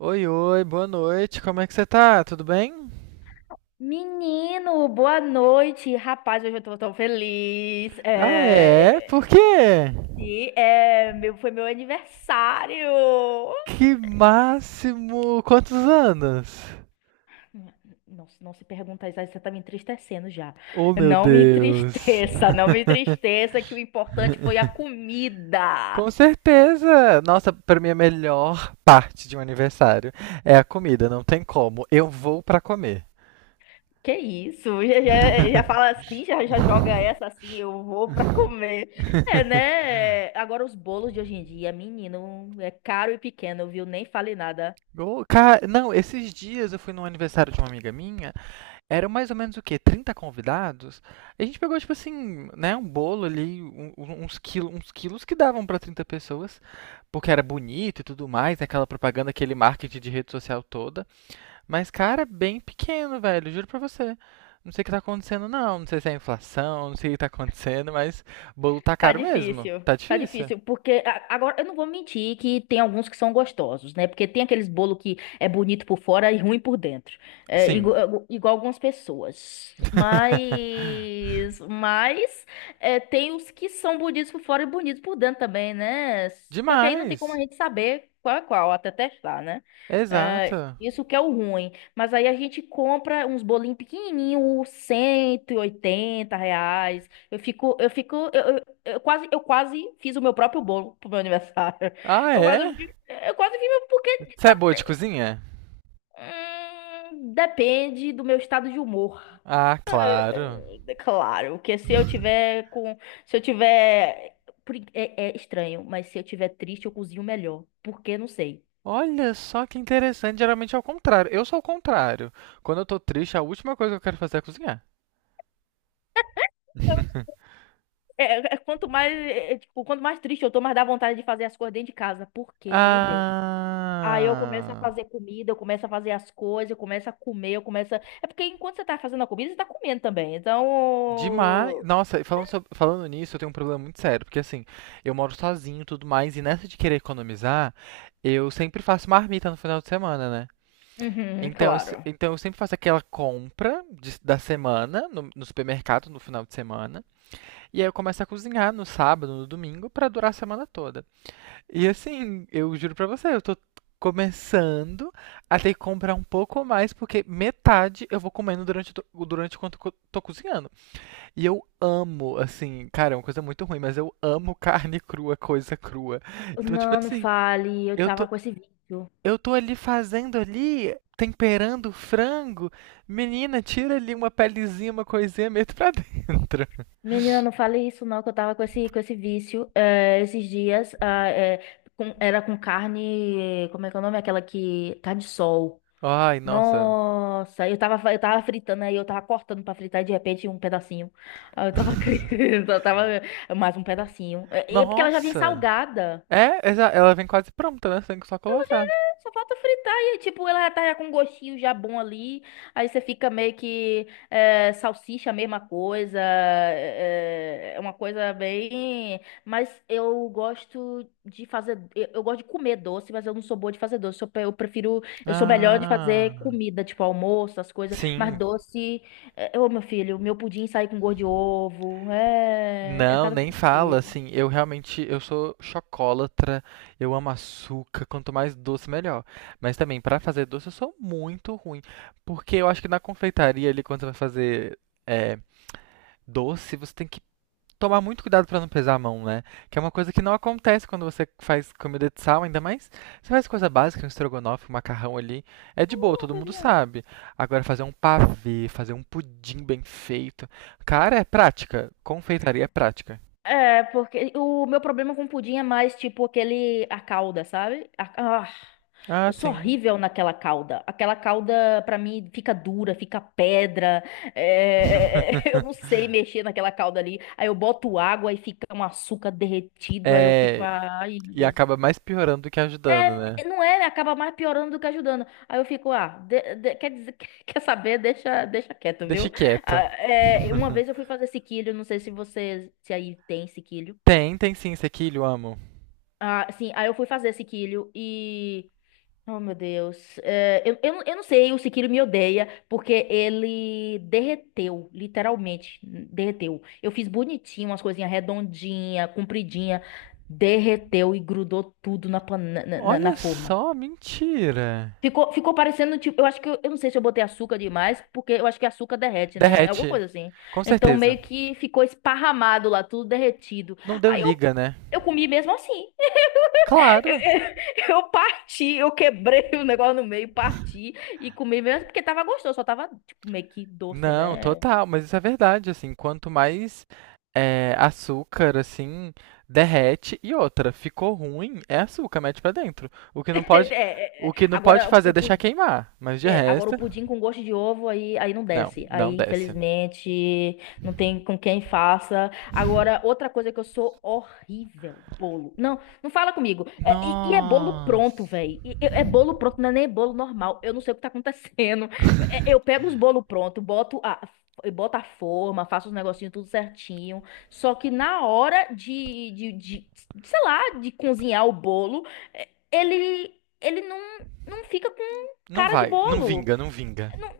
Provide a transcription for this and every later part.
Oi, oi, boa noite. Como é que você tá? Tudo bem? Menino, boa noite. Rapaz, hoje eu tô tão feliz. Ah, é? É, Por é, quê? e é, meu, foi meu aniversário. Que máximo! Quantos anos? Não, não se pergunta isso, aí você tá me entristecendo já. Oh, meu Não me Deus. entristeça, não me entristeça, que o importante foi a comida. Com certeza! Nossa, pra mim a melhor parte de um aniversário é a comida, não tem como. Eu vou pra comer. Que isso? Já, já, já fala assim, já, já joga essa assim, eu vou pra comer. É, né? Agora os bolos de hoje em dia, menino, é caro e pequeno, viu? Nem fale nada. Ô, cara, não, esses dias eu fui num aniversário de uma amiga minha. Eram mais ou menos o quê? 30 convidados? A gente pegou, tipo assim, né, um bolo ali, uns quilos que davam para 30 pessoas, porque era bonito e tudo mais, né, aquela propaganda, aquele marketing de rede social toda. Mas, cara, bem pequeno, velho, juro pra você. Não sei o que tá acontecendo, não. Não sei se é inflação, não sei o que tá acontecendo, mas bolo tá caro mesmo. Tá Tá difícil. difícil, porque agora eu não vou mentir que tem alguns que são gostosos, né? Porque tem aqueles bolo que é bonito por fora e ruim por dentro, é, Sim. Igual, algumas pessoas. Mas é, tem os que são bonitos por fora e bonitos por dentro também, né? Só que aí não tem como a Demais. gente saber qual é qual até testar, né? É, Exato. isso que é o ruim. Mas aí a gente compra uns bolinhos pequenininhos, R$ 180. Eu quase, fiz o meu próprio bolo pro meu aniversário. Ah, Eu quase, é? Eu quase fiz. Porque Você é tá, boa de cozinha? Depende do meu estado de humor. Ah, claro. É claro, porque se eu tiver, é, é estranho, mas se eu tiver triste, eu cozinho melhor, porque não sei. Olha só que interessante. Geralmente é o contrário. Eu sou o contrário. Quando eu tô triste, a última coisa que eu quero fazer é cozinhar. Quanto mais, tipo, quanto mais triste eu tô, mais dá vontade de fazer as coisas dentro de casa, porque, meu Deus. Aí eu começo a Ah, fazer comida, eu começo a fazer as coisas, eu começo a comer, eu começo a... É porque enquanto você tá fazendo a comida, você tá comendo também. demais. Então. Nossa, e falando, falando nisso, eu tenho um problema muito sério, porque assim, eu moro sozinho e tudo mais, e nessa de querer economizar, eu sempre faço marmita no final de semana, né? Uhum, Então, eu, se- claro. então eu sempre faço aquela da semana no supermercado no final de semana, e aí eu começo a cozinhar no sábado, no domingo, pra durar a semana toda. E assim, eu juro pra você, eu tô começando a ter que comprar um pouco mais, porque metade eu vou comendo durante quanto eu tô cozinhando. E eu amo, assim, cara, é uma coisa muito ruim, mas eu amo carne crua, coisa crua. Então, tipo Não, não assim, fale, eu eu tava tô, com esse vício. eu tô ali fazendo ali, temperando o frango. Menina, tira ali uma pelezinha, uma coisinha, meto pra dentro. Menina, não fale isso não, que eu tava com esse vício esses dias. Era com carne, como é que é o nome? Aquela que... Carne de sol. Ai, nossa. Nossa, eu tava fritando aí, eu tava cortando pra fritar e de repente um pedacinho. Aí eu tava, eu tava mais um pedacinho. É é porque ela já vem Nossa. salgada. É, ela vem quase pronta, né? Você tem que só colocar. Só falta fritar e, tipo, ela já tá já com um gostinho já bom ali. Aí você fica meio que é, salsicha, a mesma coisa. É é uma coisa bem. Mas eu gosto de fazer. Eu gosto de comer doce, mas eu não sou boa de fazer doce. Eu, eu prefiro. Eu sou melhor de fazer Ah, comida, tipo almoço, as coisas. Mas sim. doce. Ô, meu filho, meu pudim sai com gosto de ovo. É. É Não, cada nem fala, tristeza. assim, eu realmente, eu sou chocólatra, eu amo açúcar, quanto mais doce, melhor. Mas também, pra fazer doce, eu sou muito ruim, porque eu acho que na confeitaria ali, quando você vai fazer é, doce, você tem que tomar muito cuidado pra não pesar a mão, né? Que é uma coisa que não acontece quando você faz comida de sal, ainda mais você faz coisa básica, um estrogonofe, um macarrão ali, é É de boa, uma todo mundo coisinha. sabe. Agora fazer um pavê, fazer um pudim bem feito, cara, é prática. Confeitaria é prática. É, porque o meu problema com pudim é mais tipo aquele, a calda, sabe? Ah, Eu sou sim. horrível naquela calda. Aquela calda, pra mim, fica dura, fica pedra. Eu não sei mexer naquela calda ali. Aí eu boto água e fica um açúcar derretido. Aí eu fico, É, ai, meu e Deus. acaba mais piorando do que ajudando, né? É, não é, acaba mais piorando do que ajudando. Aí eu fico, ah, quer dizer, quer saber, deixa, deixa quieto, Deixa viu? Ah, quieto. é, uma vez eu fui fazer sequilho, não sei se você, se aí tem sequilho. Tem, tem sim, sequilho, amo. Ah, sim, aí eu fui fazer sequilho e. Oh, meu Deus. É, eu não sei, o sequilho me odeia, porque ele derreteu, literalmente, derreteu. Eu fiz bonitinho, umas coisinhas redondinha, compridinha, derreteu e grudou tudo na, pan- na, na- na Olha forma. só, mentira. Ficou, ficou parecendo, tipo, eu acho que, eu não sei se eu botei açúcar demais, porque eu acho que açúcar derrete, né? É alguma Derrete, coisa assim. com Então, certeza. meio que ficou esparramado lá, tudo derretido. Não deu Aí eu, liga, né? eu comi mesmo assim. Claro. Eu parti, eu quebrei o negócio no meio, parti e comi mesmo porque tava gostoso, só tava tipo meio que doce, Não, né? total, mas isso é verdade, assim, quanto mais é, açúcar, assim, derrete e outra, ficou ruim, é açúcar, mete pra dentro. O que É, não pode, é, o é. que não pode Agora, fazer é o, deixar queimar, mas de é, agora o resto, pudim com gosto de ovo aí, aí não não, desce. não Aí, desce. infelizmente, não tem com quem faça. Agora, outra coisa que eu sou horrível, bolo. Não, não fala comigo. É, e é bolo pronto, Nossa, velho. É bolo pronto, não é nem bolo normal. Eu não sei o que tá acontecendo. É, eu pego os bolos prontos, eu boto a forma, faço os negocinhos tudo certinho. Só que na hora sei lá, de cozinhar o bolo, é, ele não fica não cara de vai, não bolo. vinga, não vinga. Não,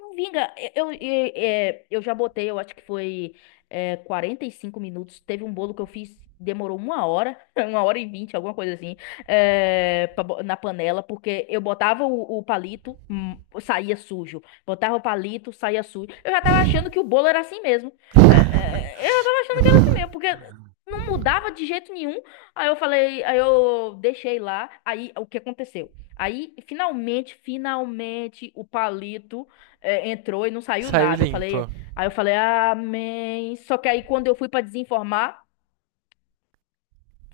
não vinga. É, eu já botei, eu acho que foi é, 45 minutos. Teve um bolo que eu fiz, demorou uma hora, uma hora e vinte, alguma coisa assim, é, na panela, porque eu botava o palito, saía sujo. Botava o palito, saía sujo. Eu já tava achando que o bolo era assim mesmo. É, é, eu já tava achando que era assim mesmo, porque não mudava de jeito nenhum. Aí eu falei, aí eu deixei lá. Aí o que aconteceu? Aí, finalmente, finalmente, o palito é, entrou e não saiu Saiu nada. Limpo, Aí eu falei, amém. Só que aí quando eu fui pra desenformar,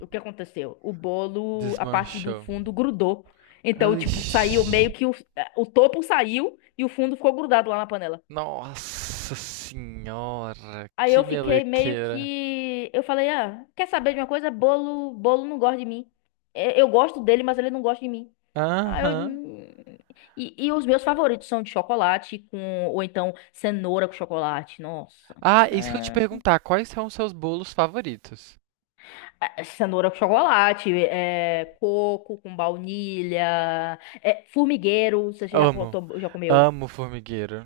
o que aconteceu? O bolo, a parte do desmanchou. fundo grudou. Então, tipo, saiu Ixi. meio que o, é, o topo saiu e o fundo ficou grudado lá na panela. Nossa senhora, Aí que eu fiquei meio melequeira. que, eu falei, ah, quer saber de uma coisa? Bolo, bolo não gosta de mim. É, eu gosto dele, mas ele não gosta de mim. Ah, eu... Aham. E, e os meus favoritos são de chocolate com, ou então cenoura com chocolate. Nossa. Ah, isso que eu ia te É. perguntar, quais são os seus bolos favoritos? É, cenoura com chocolate, é, coco com baunilha, é, formigueiro, você já, Amo, já comeu. amo formigueiro.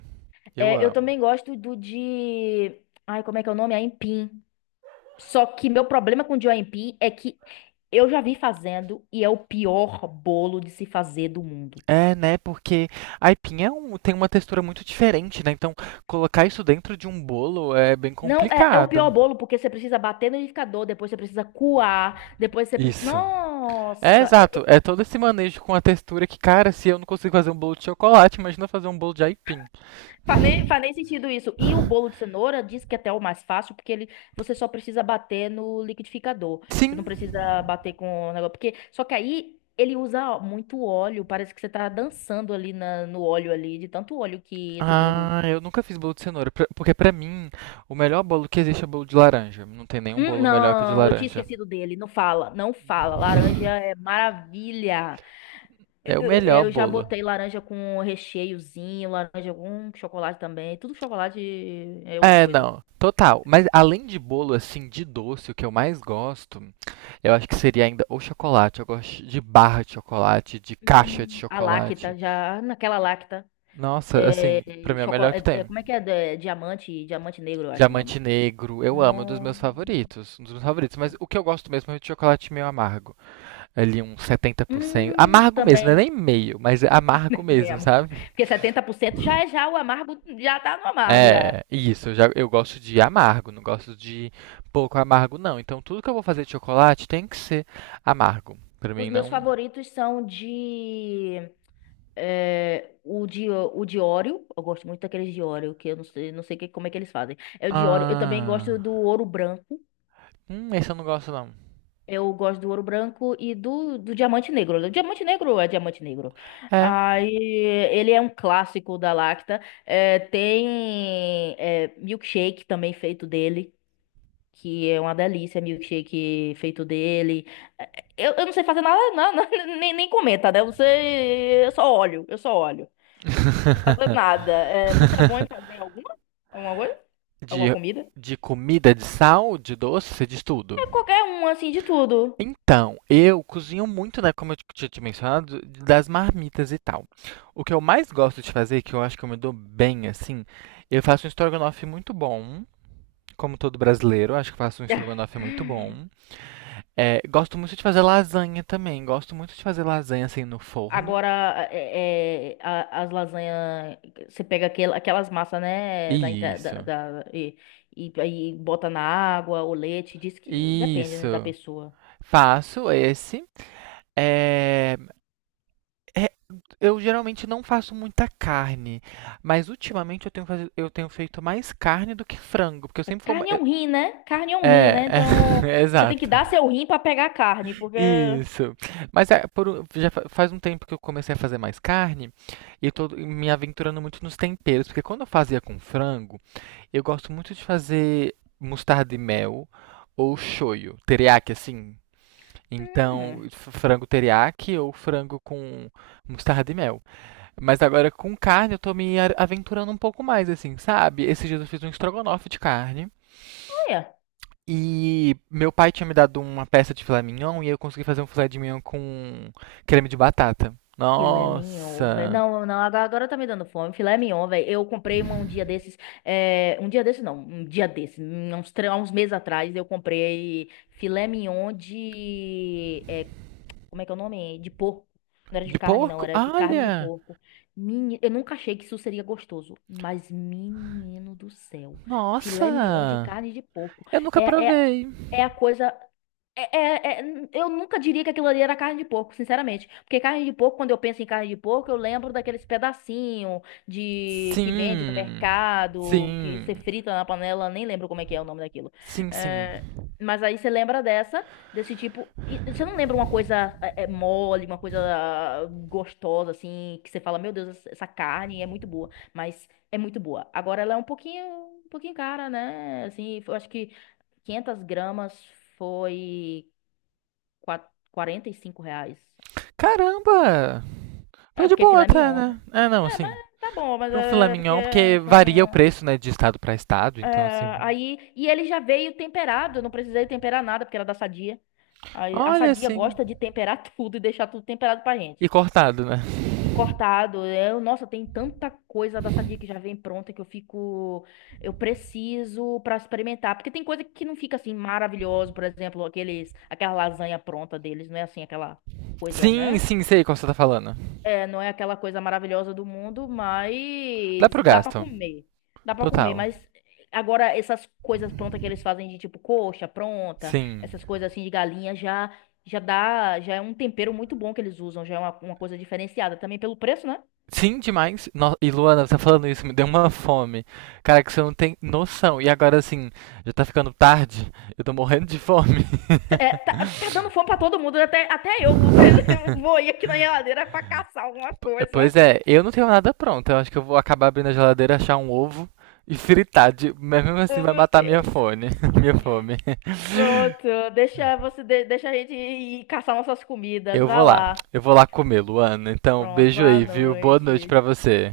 Eu É, eu amo. também gosto do de. Ai, como é que é o nome? Aipim. Só que meu problema com o de aipim é que eu já vi fazendo e é o pior bolo de se fazer do mundo. É, né? Porque aipim é um, tem uma textura muito diferente, né? Então, colocar isso dentro de um bolo é bem Não, é, é o pior complicado. bolo porque você precisa bater no liquidificador, depois você precisa coar, depois você precisa. Isso. É, Nossa! É, exato. É todo esse manejo com a textura que, cara, se eu não consigo fazer um bolo de chocolate, imagina fazer um bolo de aipim. faz nem, faz nem sentido isso. E o bolo de cenoura diz que até é o mais fácil, porque ele, você só precisa bater no liquidificador. Sim. Você não precisa bater com o negócio. Porque, só que aí ele usa muito óleo. Parece que você tá dançando ali no óleo ali, de tanto óleo que esse bolo. Ah, eu nunca fiz bolo de cenoura, porque pra mim o melhor bolo que existe é bolo de laranja. Não tem nenhum bolo melhor que o de Não, eu tinha laranja. esquecido dele. Não fala, não fala. Laranja é maravilha. Eu, É o eu- melhor eu já bolo. botei laranja com recheiozinho, laranja com chocolate também. Tudo chocolate é outra É, coisa. não, total. Mas além de bolo assim de doce, o que eu mais gosto, eu acho que seria ainda o chocolate. Eu gosto de barra de chocolate, de caixa de A chocolate. Lacta, já naquela Lacta. Nossa, É, assim, pra mim é o melhor que tem. como é que é? É, diamante, diamante negro, eu acho o Diamante nome. negro, eu amo, é um dos Nossa. meus favoritos, um dos meus favoritos, mas o que eu gosto mesmo é o de chocolate meio amargo. Ali uns 70% amargo mesmo, não é Também. nem meio, mas é amargo mesmo, Mesmo. sabe? Porque 70% já é já o amargo, já tá no amargo já. É, isso, eu, já, eu gosto de amargo, não gosto de pouco amargo, não. Então tudo que eu vou fazer de chocolate tem que ser amargo. Pra Os mim meus não. favoritos são de é, o de Oreo. Eu gosto muito daqueles de Oreo, que eu não sei como é que eles fazem. É o de Oreo. Eu também gosto Ah. do ouro branco. Esse eu não gosto, não. Eu gosto do ouro branco e do diamante negro. O diamante negro é diamante negro. É. Aí ele é um clássico da Lacta. É, tem é, milkshake também feito dele, que é uma delícia, milkshake feito dele. Eu não sei fazer nada, não, não, nem, nem comenta, né? Você, eu só olho, eu só olho. Não sei fazer nada. É, você é bom em fazer alguma, alguma coisa? Alguma de, comida? de comida, de sal, de doce, você diz tudo. É qualquer um, assim, de tudo. Então, eu cozinho muito, né, como eu tinha te mencionado, das marmitas e tal. O que eu mais gosto de fazer, que eu acho que eu me dou bem, assim, eu faço um estrogonofe muito bom, como todo brasileiro, acho que faço um estrogonofe muito bom. É, gosto muito de fazer lasanha também, gosto muito de fazer lasanha, assim, no forno. Agora, é, é, as lasanhas, você pega aquelas massas, né, da, inte- da, Isso, da- e, aí bota na água, o leite, diz que depende, né, da isso. pessoa. Faço esse. É, é Eu geralmente não faço muita carne, mas ultimamente eu tenho, eu tenho feito mais carne do que frango, porque eu É, sempre fui. Carne é um rim, né? Carne é um rim, É, né? é, Então, é você tem que exato. dar seu rim pra pegar a carne, porque... Isso. Mas é, já faz um tempo que eu comecei a fazer mais carne e eu tô me aventurando muito nos temperos, porque quando eu fazia com frango, eu gosto muito de fazer mostarda e mel ou shoyu, teriyaki assim. Então, Hum, frango teriyaki ou frango com mostarda e mel. Mas agora com carne eu tô me aventurando um pouco mais, assim, sabe? Esses dias eu fiz um estrogonofe de carne. olha. E meu pai tinha me dado uma peça de filé mignon e eu consegui fazer um filé de mignon com creme de batata. Filé mignon, velho. Nossa! Não, não, agora, agora tá me dando fome. Filé mignon, velho. Eu comprei um, um dia desses. É, um dia desses, não. Um dia desses. Uns, uns meses atrás, eu comprei filé mignon de. É, como é que é o nome? De porco. Não era de De carne, não. porco? Era de carne de Olha! porco. Eu nunca achei que isso seria gostoso. Mas, menino do céu. Filé mignon de Nossa! carne de porco. Eu nunca É, é, provei. é a coisa. É- é- é- eu nunca diria que aquilo ali era carne de porco, sinceramente. Porque carne de porco, quando eu penso em carne de porco, eu lembro daqueles pedacinhos de que vende no Sim. mercado, que você Sim. frita na panela, nem lembro como é que é o nome daquilo. Sim, sim. É, mas aí você lembra dessa, desse tipo. E você não lembra uma coisa é, é, mole, uma coisa ah, gostosa, assim, que você fala, meu Deus, essa carne é muito boa. Mas é muito boa. Agora ela é um pouquinho cara, né? Assim, eu acho que. 500 gramas foi quatro quarenta e cinco reais. Caramba! É, Tô de porque é boa filé até, mignon, né? né? É, não, É, mas assim. tá bom, mas Para um filé é porque mignon, é porque filé varia o mignon. preço, né, de estado para estado, É, então assim. aí, e ele já veio temperado, eu não precisei temperar nada, porque era da Sadia. Aí, a Olha Sadia assim. gosta de temperar tudo e deixar tudo temperado pra E gente. cortado, né? E cortado. Eu, nossa, tem tanta coisa da Sadia que já vem pronta que eu fico. Eu preciso pra experimentar. Porque tem coisa que não fica assim maravilhoso, por exemplo, aqueles, aquela lasanha pronta deles, não é assim aquela coisa, Sim, né? sim, sei qual você tá falando. É, não é aquela coisa maravilhosa do mundo, Dá mas pro dá pra gasto. comer. Dá pra comer, Total. mas agora essas coisas prontas que eles fazem de tipo coxa pronta, Sim. essas coisas assim de galinha já já dá, já é um tempero muito bom que eles usam, já é uma coisa diferenciada também pelo preço, né? Sim, demais. E Luana, você tá falando isso, me deu uma fome. Cara, que você não tem noção. E agora, assim, já tá ficando tarde. Eu tô morrendo de fome. É, tá, tá dando fome pra todo mundo, até, até eu vou, vou ir aqui na geladeira pra caçar alguma coisa. Pois é, eu não tenho nada pronto. Eu acho que eu vou acabar abrindo a geladeira, achar um ovo e fritar. De... Mas mesmo assim Oh, vai meu matar minha Deus. fome. Minha fome. Pronto, deixa você deixa a gente ir caçar nossas comidas, Eu vou vai lá. lá. Eu vou lá comer, Luana. Então, Pronto, beijo boa aí, viu? Boa noite noite. pra você.